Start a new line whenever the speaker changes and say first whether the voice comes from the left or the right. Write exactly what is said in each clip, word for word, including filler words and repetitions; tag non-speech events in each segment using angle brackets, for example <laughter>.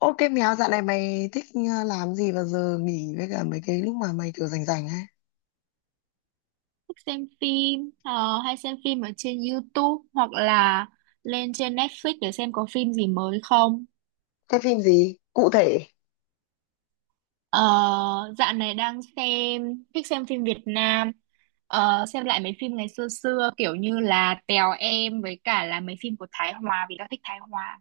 left: Ô cái mèo dạo này mày thích ờ, làm gì vào giờ nghỉ với cả mấy cái lúc mà mày kiểu rảnh rảnh ấy?
right: Thích xem phim ờ, hay xem phim ở trên YouTube hoặc là lên trên Netflix để xem có phim gì mới không.
left: Cái phim gì? Cụ thể.
right: ờ, Dạo này đang xem, thích xem phim Việt Nam. Ờ, xem lại mấy phim ngày xưa xưa, kiểu như là Tèo Em với cả là mấy phim của Thái Hòa vì tao thích Thái Hòa.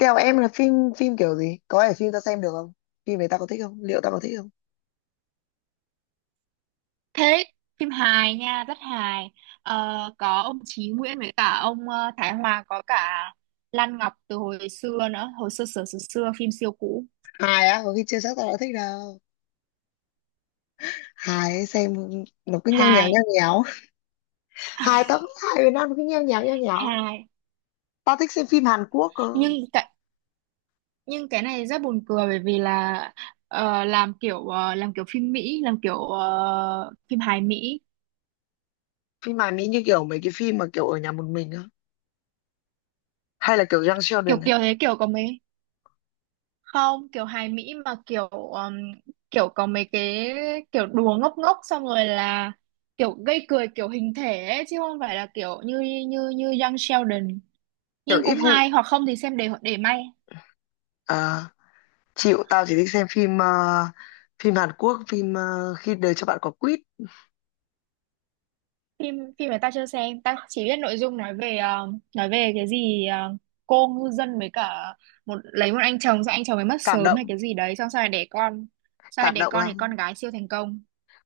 left: Kèo em là phim phim kiểu gì? Có phải phim tao xem được không? Phim này tao có thích không? Liệu tao có thích không?
right: Thế phim hài nha, rất hài. Ờ, có ông Chí Nguyễn với cả ông ờ, Thái Hòa, có cả Lan Ngọc từ hồi xưa nữa, hồi xưa xưa xưa, xưa phim siêu cũ.
left: Hài á, có khi chưa chắc tao đã thích đâu. Hài ấy, xem nó cứ nheo nhéo
right: Hài.
left: nheo nhéo. Hài tao cũng hài Việt Nam nó cứ nheo nhéo nheo nhéo.
right: Hài.
left: Tao thích xem phim Hàn Quốc cơ.
right: nhưng cái nhưng cái này rất buồn cười, bởi vì là ờ, làm kiểu ờ, làm kiểu phim Mỹ, làm kiểu ờ, phim hài Mỹ.
left: Phim Hàn Mỹ như kiểu mấy cái phim mà kiểu ở nhà một mình á. Hay là kiểu Young
right: kiểu
left: Sheldon ấy.
right: kiểu thế, kiểu có mấy, không kiểu hài Mỹ mà kiểu ừm, kiểu có mấy cái, kiểu đùa ngốc ngốc, xong rồi là kiểu gây cười kiểu hình thể ấy, chứ không phải là kiểu như như như Young Sheldon.
left: Kiểu
right: Nhưng
left: if
right: cũng
left: you...
right: hay, hoặc không thì xem để để may.
left: Chịu, tao chỉ thích xem phim ờ, phim Hàn Quốc, phim ờ, khi đời cho bạn quả quýt.
right: Phim phim mà tao chưa xem, tao chỉ biết nội dung nói về ờ, nói về cái gì ờ, cô ngư dân với cả một lấy một anh chồng, xong anh chồng ấy mất
left: Cảm
right: sớm hay
left: động,
right: cái gì đấy, xong sau này đẻ con. Sau này
left: cảm
right: đẻ
left: động
right: con thì
left: lắm,
right: con gái siêu thành công.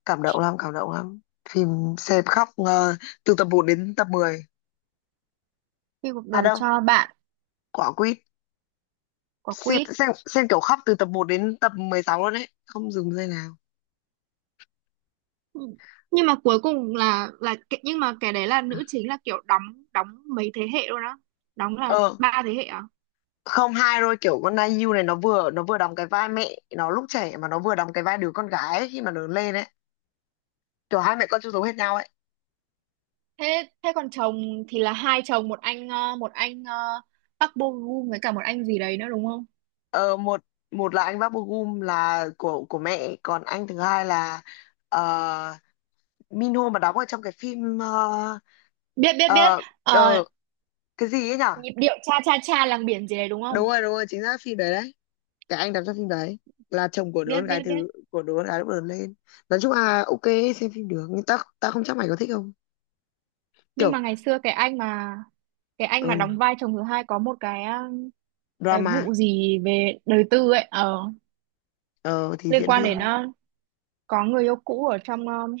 left: cảm động lắm, cảm động lắm. Phim xem khóc ờ, từ tập một đến tập mười.
right: Khi cuộc
left: À
right: đời
left: đâu,
right: cho bạn
left: quả quýt.
right: quả
left: xem,
right: quýt.
left: xem xem kiểu khóc từ tập một đến tập mười sáu luôn đấy, không dừng giây nào.
right: Ừ. Nhưng mà cuối cùng là là cái- nhưng mà cái đấy là nữ chính là kiểu đóng đóng mấy thế hệ luôn á, đóng là
left: ờ
right: ba thế hệ à?
left: Không, hai rồi, kiểu con ai u này nó vừa nó vừa đóng cái vai mẹ nó lúc trẻ, mà nó vừa đóng cái vai đứa con gái ấy, khi mà lớn lên ấy, kiểu hai mẹ con chung giống hết nhau ấy.
right: Thế thế còn chồng thì là hai chồng, một anh ờ, một anh ờ, Park Bo Gum với cả một anh gì đấy nữa, đúng không?
left: Ờ, một một là anh Bác Gum là của của mẹ, còn anh thứ hai là ờ, Minho mà đóng ở trong cái phim ờ,
right: Biết, biết, biết.
left: ờ,
right: Ờ,
left: ờ, cái gì ấy nhở.
right: nhịp điệu cha cha cha làng biển gì đấy đúng
left: Đúng
right: không?
left: rồi, đúng rồi, chính xác, phim đấy đấy. Cái anh đóng trong phim đấy là chồng của đứa
right: Biết,
left: con gái
right: biết, biết.
left: thứ, của đứa con gái lúc lớn lên. Nói chung là ok, xem phim được nhưng ta ta không chắc mày có thích không.
right: Nhưng
left: Kiểu
right: mà ngày xưa cái anh mà cái anh
left: ờ,
right: mà đóng vai chồng thứ hai có một cái, um, cái
left: drama.
right: vụ gì về đời tư ấy, ờ
left: ờ, thì
right: liên
left: diễn
right: quan đến,
left: viên.
right: uh, có người yêu cũ ở trong, um,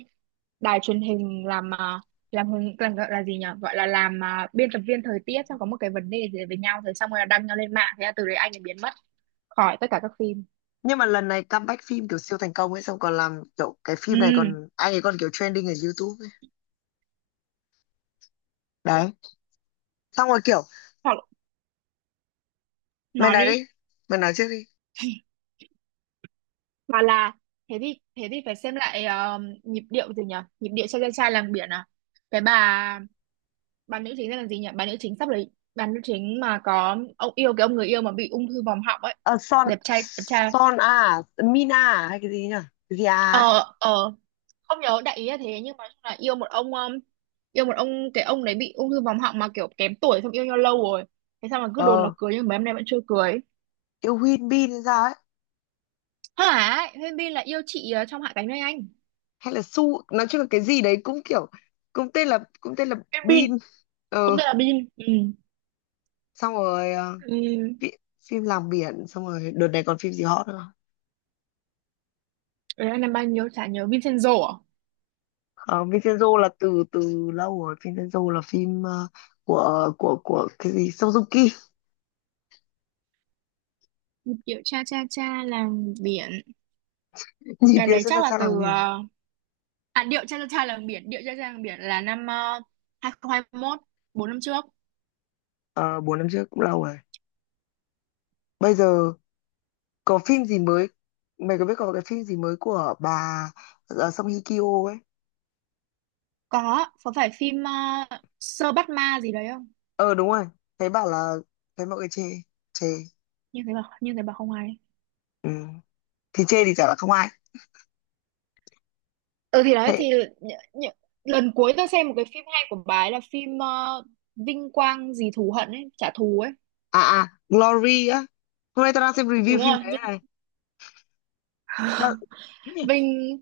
right: đài truyền hình, làm uh, làm hướng làm gọi là gì nhỉ, gọi là làm uh, biên tập viên thời tiết, xong có một cái vấn đề gì đấy với nhau rồi xong rồi là đăng nhau lên mạng, thế là từ đấy anh ấy biến mất khỏi tất cả các phim.
left: Nhưng mà lần này comeback phim kiểu siêu thành công ấy, xong còn làm kiểu cái
right: Ừ.
left: phim này, còn anh ấy còn kiểu trending ở YouTube ấy. Đấy, xong rồi kiểu
right: Hoặc
left: mày
right: nói
left: nói
right: đi.
left: đi, mày nói trước đi.
right: Hoặc là thế thì thế thì phải xem lại ờ, nhịp điệu gì nhỉ? Nhịp điệu cho chàng trai làng biển à? Cái bà bà nữ chính tên là gì nhỉ? Bà nữ chính sắp lấy bà nữ chính mà có ông yêu, cái ông người yêu mà bị ung thư vòm họng ấy.
left: ờ Son,
right: Đẹp trai, đẹp trai.
left: Son à, Mina à, hay cái gì nhỉ? Cái gì à ấy.
right: Ờ ờ Không nhớ, đại ý là thế, nhưng mà nói chung là yêu một ông, um, yêu một ông cái ông đấy bị ung thư vòm họng mà kiểu kém tuổi, xong yêu nhau lâu rồi. Thế sao mà cứ đồn là
left: Ờ,
right: cưới nhưng mấy hôm nay vẫn chưa cưới.
left: yêu Win Bin hay sao ấy.
right: Hả? Huyên Bin là yêu chị ờ, trong Hạ cánh nơi anh.
left: Hay là Su nói chung là cái gì đấy, cũng kiểu cũng tên là cũng tên là
right: Huyên Bin
left: Bin.
right: cũng
left: ờ
right: tên là Bin. Ừ.
left: Xong rồi ờ,
right: Ừ.
left: phim, phim làng biển. Xong rồi đợt này còn phim gì hot nữa?
right: Đấy anh làm bao nhiêu chả nhớ, Vincenzo à?
left: Không? uh, Vincenzo là từ từ lâu rồi, Vincenzo là phim ờ, của của của cái gì Suzuki.
right: Điệu cha cha cha làng biển.
left: <laughs> Nhìn
right: Cái
left: địa
right: đấy
left: xuất
right: chắc
left: sắc
right: là
left: sang làng
right: từ,
left: biển.
right: ờ, à điệu cha cha cha làng biển, điệu cha cha làng biển là năm uh, hai không hai một, bốn năm trước.
left: Ờ, bốn năm trước cũng lâu rồi. Bây giờ có phim gì mới, mày có biết có cái phim gì mới của bà ờ, Song Hye Kyo ấy?
right: Có, có, phải phim ờ, Sơ Bắt Ma gì đấy không?
left: Ờ, đúng rồi, thấy bảo là thấy mọi người chê, chê.
right: Như thế bảo như thế bảo không hay.
left: Ừ. Thì chê thì chả là không ai.
right: Ừ thì đấy
left: Thế
right: thì nh, nh, lần cuối tao xem một cái phim hay của bà ấy là phim ờ, Vinh Quang gì thù hận ấy, trả thù ấy.
left: à? À Glory á, hôm nay tao đang xem review
right: Đúng
left: phim
right: rồi,
left: đấy
right: Vinh
left: này. Tao-
right: <laughs>
left: <clears throat>
right: Vinh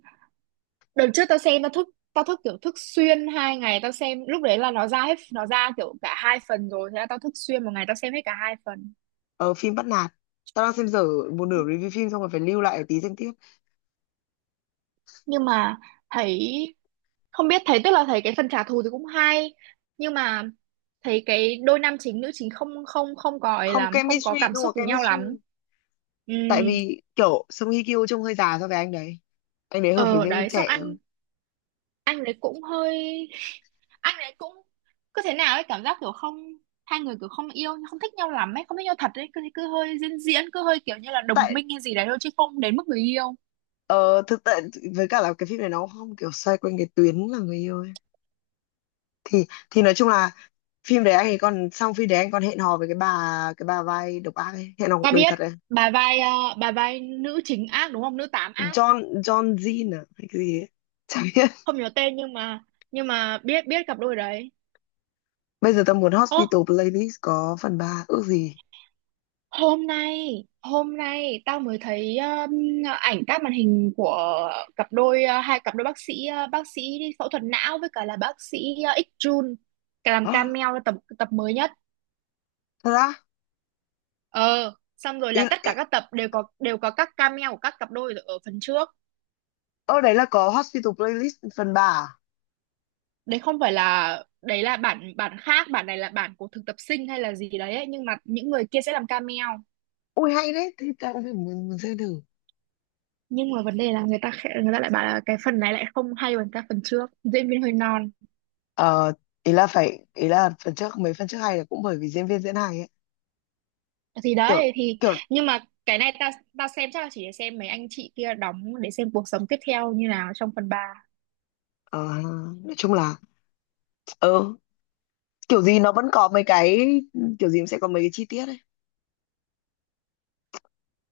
right: đợt trước tao xem, tao thức tao thức kiểu thức xuyên hai ngày, tao xem lúc đấy là nó ra hết, nó ra kiểu cả hai phần rồi, thế là tao thức xuyên một ngày tao xem hết cả hai phần.
left: Ở phim bắt nạt, tao đang xem dở một nửa review phim, xong rồi phải lưu lại tí xem tiếp.
right: Nhưng mà thấy, không biết, thấy tức là thấy cái phần trả thù thì cũng hay, nhưng mà thấy cái đôi nam chính nữ chính không không không có ấy
left: Không
right: lắm, không có
left: chemistry,
right: cảm
left: không
right: xúc
left: có
right: với nhau
left: chemistry,
right: lắm. Ừ.
left: tại vì kiểu Song Hye Kyo trông hơi già so với anh đấy, anh đấy hợp với
right: ờ
left: diễn viên
right: Đấy xong
left: trẻ
right: ăn,
left: hơn.
right: anh đấy cũng hơi anh đấy cũng cứ thế nào ấy, cảm giác kiểu không, hai người kiểu không yêu không thích nhau lắm ấy, không thích nhau thật ấy, cứ cứ hơi diễn, diễn cứ hơi kiểu như là đồng
left: Tại
right: minh hay gì đấy thôi chứ không đến mức người yêu.
left: Ờ, Thực tại với cả là cái phim này nó không kiểu xoay quanh cái tuyến là người yêu ấy. Thì thì nói chung là phim đấy anh ấy còn, xong phim đấy anh còn hẹn hò với cái bà, cái bà vai độc ác ấy, hẹn hò cuộc
right: Ta
left: đời
right: biết,
left: thật ấy.
right: bà vai ờ, bà vai nữ chính ác, đúng không, nữ tám ác.
left: John John Jean à hay cái gì ấy. <laughs> Chả biết.
right: Không nhớ tên, nhưng mà nhưng mà biết biết cặp đôi đấy.
left: Bây giờ tao muốn
right: Ô,
left: Hospital Playlist có phần ba, ước gì.
right: hôm nay hôm nay tao mới thấy, um, ảnh các màn hình của cặp đôi, uh, hai cặp đôi bác sĩ, uh, bác sĩ đi phẫu thuật não với cả là bác sĩ, uh, X Jun, cả làm
left: Ơ,
right: cameo tập tập mới nhất.
left: thật á?
right: ờ Xong rồi
left: Ý,
right: là tất
left: ý,
right: cả các tập đều có, đều có các cameo của các cặp đôi ở phần trước.
left: ở đấy là có Hospital Playlist phần ba à?
right: Đấy không phải là, đấy là bản bản khác, bản này là bản của thực tập sinh hay là gì đấy ấy. Nhưng mà những người kia sẽ làm cameo.
left: Ui hay đấy, thì tao cũng phải muốn, muốn xem thử.
right: Nhưng mà vấn đề là người ta khẽ- người ta lại bảo là cái phần này lại không hay bằng các phần trước, diễn viên hơi non.
left: Ờ, ý là phải, ý là phần trước, mấy phần trước hay là cũng bởi vì diễn viên diễn hay ấy.
right: Thì
left: Kiểu
right: đấy thì,
left: Kiểu
right: nhưng mà cái này ta ta xem chắc là chỉ để xem mấy anh chị kia đóng, để xem cuộc sống tiếp theo như nào trong phần ba.
left: Ờ, Nói chung là ờ, kiểu gì nó vẫn có mấy cái, kiểu gì cũng sẽ có mấy cái chi tiết ấy.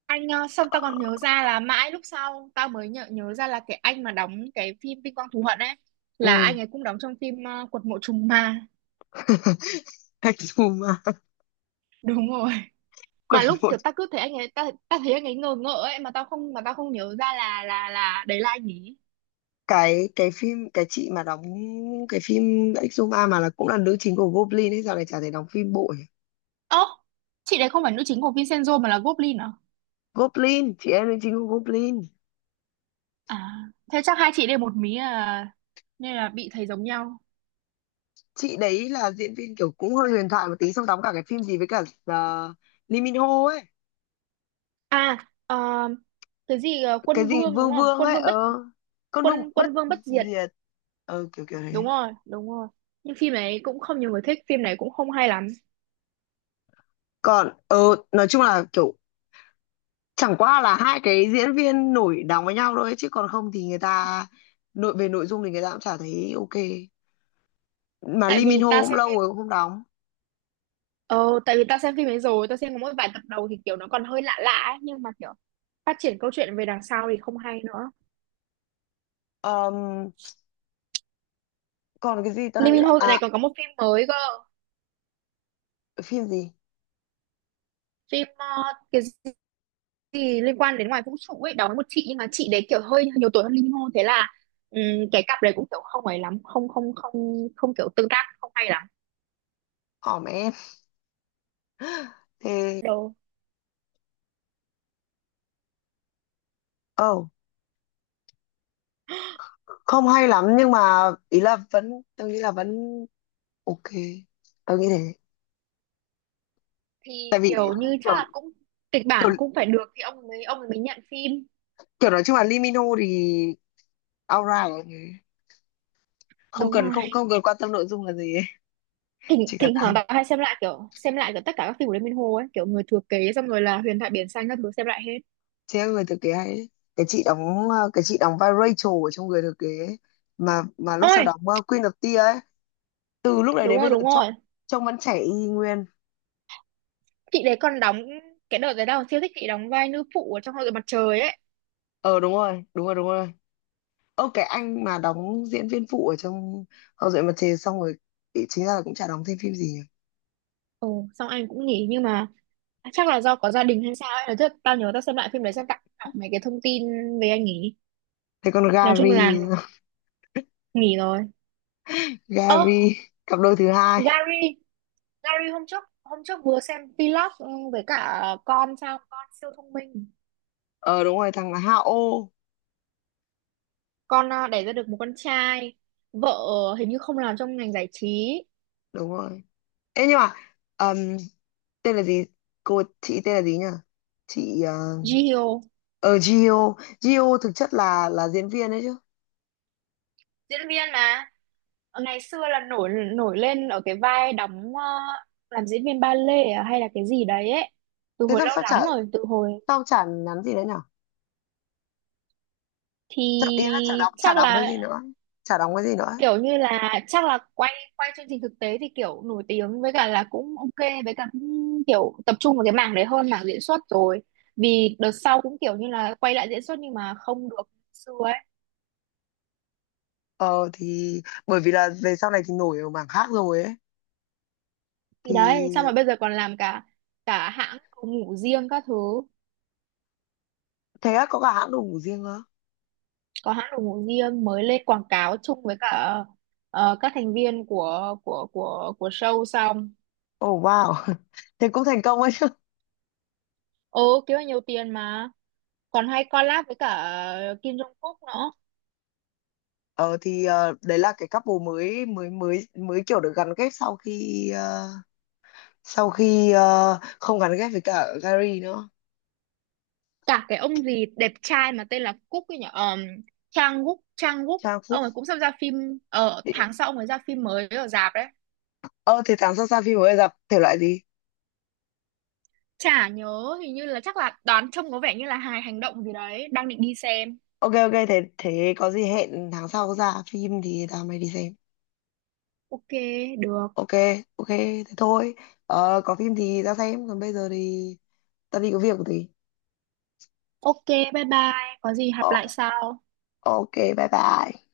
right: Anh, ờ, xong tao còn nhớ ra là mãi lúc sau tao mới nhớ nhớ ra là cái anh mà đóng cái phim Vinh Quang Thù Hận ấy
left: Ừ.
right: là anh ấy cũng đóng trong phim ờ, Quật Mộ Trùng Ma.
left: <laughs> Exuma.
right: <laughs> Đúng rồi. Mà
left: Còn
right: lúc
left: một
right: kiểu tao cứ thấy anh ấy, tao tao thấy anh ấy ngờ ngợ ấy, mà tao không, mà tao không nhớ ra là là là đấy là anh ấy.
left: cái cái phim, cái chị mà đóng cái phim Exuma mà là cũng là nữ chính của Goblin ấy, giờ này chả thể đóng phim bộ nhỉ?
right: Ơ, chị đấy không phải nữ chính của Vincenzo mà là Goblin à?
left: Goblin, chị em nữ chính của Goblin.
right: À thế chắc hai chị đây một mí à, nên là bị thấy giống nhau.
left: Chị đấy là diễn viên kiểu cũng hơi huyền thoại một tí, xong đóng cả cái phim gì với cả uh, Lee Min Ho ấy.
right: À, ờ, cái gì ờ,
left: Cái
right: quân
left: gì
right: vương đúng
left: Vương
right: không?
left: Vương
right: Quân
left: ấy,
right: vương
left: ờ
right: bất,
left: con Vương
right: quân
left: bất
right: quân vương bất diệt.
left: diệt. ờ kiểu kiểu đấy.
right: Đúng rồi, đúng rồi. Nhưng phim này cũng không nhiều người thích, phim này cũng không hay lắm.
left: Còn ờ nói chung là kiểu chẳng qua là hai cái diễn viên nổi đóng với nhau thôi, chứ còn không thì người ta, nội về nội dung thì người ta cũng chả thấy ok. Mà
right: Tại
left: Lee Min
right: vì
left: Ho
right: ta
left: cũng
right: xem
left: lâu
right: phim
left: rồi cũng không đóng.
right: Ờ, tại vì ta xem phim ấy rồi, ta xem có mỗi vài tập đầu thì kiểu nó còn hơi lạ lạ ấy, nhưng mà kiểu phát triển câu chuyện về đằng sau thì không hay nữa.
left: Ờm, Còn cái gì ta đang
right: Lee
left: định
right: Min
left: bảo-
right: Ho dạo
left: à
right: này còn có một phim mới cơ,
left: phim gì?
right: phim, ờ, cái gì liên quan đến ngoài vũ trụ ấy, đó một chị nhưng mà chị đấy kiểu hơi nhiều tuổi hơn Lee Min Ho, thế là ừm, cái cặp đấy cũng kiểu không ấy lắm, không không không không kiểu tương tác không hay lắm.
left: Hỏm em. Thế
right: Đồ,
left: oh không hay lắm nhưng mà ý là vẫn, tôi nghĩ là vẫn ok, tôi nghĩ thế.
right: thì kiểu như chắc
left: kiểu
right: là cũng kịch
left: kiểu,
right: bản cũng phải được thì ông mới ông mới nhận phim.
left: kiểu nói chung là Lee Min Ho thì alright, không
right: Đúng
left: cần,
right: rồi,
left: không không cần quan tâm nội dung là gì ấy. <laughs>
right: thỉnh
left: Chỉ cần
right: thỉnh
left: à,
right: thoảng tao hay xem lại, kiểu xem lại kiểu tất cả các phim của Lê Minh Hồ ấy, kiểu người thừa kế, xong rồi là huyền thoại biển xanh các thứ, xem lại hết.
left: thế em người thừa kế hay đấy. Cái chị đóng ờ, cái chị đóng vai Rachel ở trong người thừa kế ấy, mà mà lúc sau
right: Ôi
left: đóng ờ, Queen of Tears ấy. Từ lúc đấy
right: đúng
left: đến bây
right: rồi,
left: giờ
right: đúng
left: trông,
right: rồi,
left: trông vẫn trẻ y nguyên.
right: chị đấy còn đóng, cái đợt đấy tao siêu thích chị đóng vai nữ phụ ở trong hội mặt trời ấy.
left: Ờ, đúng rồi, đúng rồi, đúng rồi. Ơ, cái anh mà đóng diễn viên phụ ở trong Hậu duệ mặt trời, xong rồi ý- chính ra là cũng chả đóng thêm phim gì nhỉ?
right: Ồ xong anh cũng nghỉ, nhưng mà chắc là do có gia đình hay sao ấy, nói thật tao nhớ tao xem lại phim đấy xem, tặng đọc mấy cái thông tin về anh nghỉ.
left: Thế còn
right: Nói chung
left: Gary?
right: là nghỉ rồi.
left: <laughs>
right: Ơ
left: Gary, cặp đôi thứ hai.
right: Gary, Larry, hôm trước hôm trước vừa xem vlog, ừ, với cả con sao, con siêu thông minh.
left: Ờ, đúng rồi, thằng là Hao.
right: Con à, đẻ ra được một con trai. Vợ, ờ, hình như không làm trong ngành giải trí.
left: Đúng rồi. Ê nhưng mà ờm, tên là gì, cô chị tên là gì nhỉ, chị ờ,
right: Jihyo
left: ở Gio. Gio thực chất là là diễn viên đấy chứ.
right: diễn viên mà. Ờ, ngày xưa là nổi nổi lên ở cái vai đóng, ờ, làm diễn viên ba lê à, hay là cái gì đấy ấy, từ
left: Thế
right: hồi
left: sao
right: lâu
left: sao chả
right: lắm rồi, từ hồi.
left: sao chả nhắn gì đấy nhở?
right: Thì
left: Chả, ý là chả đóng chả
right: chắc
left: đóng cái
right: là
left: gì nữa, chả đóng cái gì nữa.
right: kiểu như là chắc là quay quay chương trình thực tế thì kiểu nổi tiếng, với cả là cũng ok, với cả cũng kiểu tập trung vào cái mảng đấy hơn mảng diễn xuất rồi. Vì đợt sau cũng kiểu như là quay lại diễn xuất nhưng mà không được như xưa ấy.
left: Ờ thì bởi vì là về sau này thì nổi ở mảng khác rồi ấy.
right: Thì đấy sao
left: Thì
right: mà bây giờ còn làm cả cả hãng đồ ngủ riêng các thứ.
left: thế á, có cả hãng đồ ngủ riêng nữa?
right: Có hãng đồ ngủ riêng, mới lên quảng cáo chung với cả, ờ, các thành viên của của của của show xong.
left: Oh wow. <laughs> Thế cũng thành công ấy chứ.
right: Ừ, kiếm được nhiều tiền mà. Còn hay collab với cả, ờ, Kim Jong Kook nữa.
left: Ờ thì ờ, đấy là cái couple mới mới mới mới kiểu được gắn kết sau khi ờ, sau khi ờ, không gắn kết với cả Gary nữa.
right: Cả cái ông gì đẹp trai mà tên là Cúc ấy nhỉ, um, Trang Wook, Trang Wook.
left: Trang
right: Ông
left: Phúc.
right: ấy cũng sắp ra phim ở tháng sau, ông ấy ra phim mới ở rạp đấy.
left: ờ thì tháng sau ra phim mới, gặp thể loại gì?
right: Chả nhớ, hình như là chắc là đoán trông có vẻ như là hài hành động gì đấy, đang định đi xem.
left: Ok, ok, thế thế có gì hẹn tháng sau ra phim thì tao mày đi xem.
right: Ok, được.
left: Ok. Ok, thế thôi. Ờ, có phim thì ra xem, còn bây giờ thì tao đi có việc một tí.
right: Ok, bye bye, có gì gặp
left: Ờ,
right: lại sau.
left: ok, bye bye.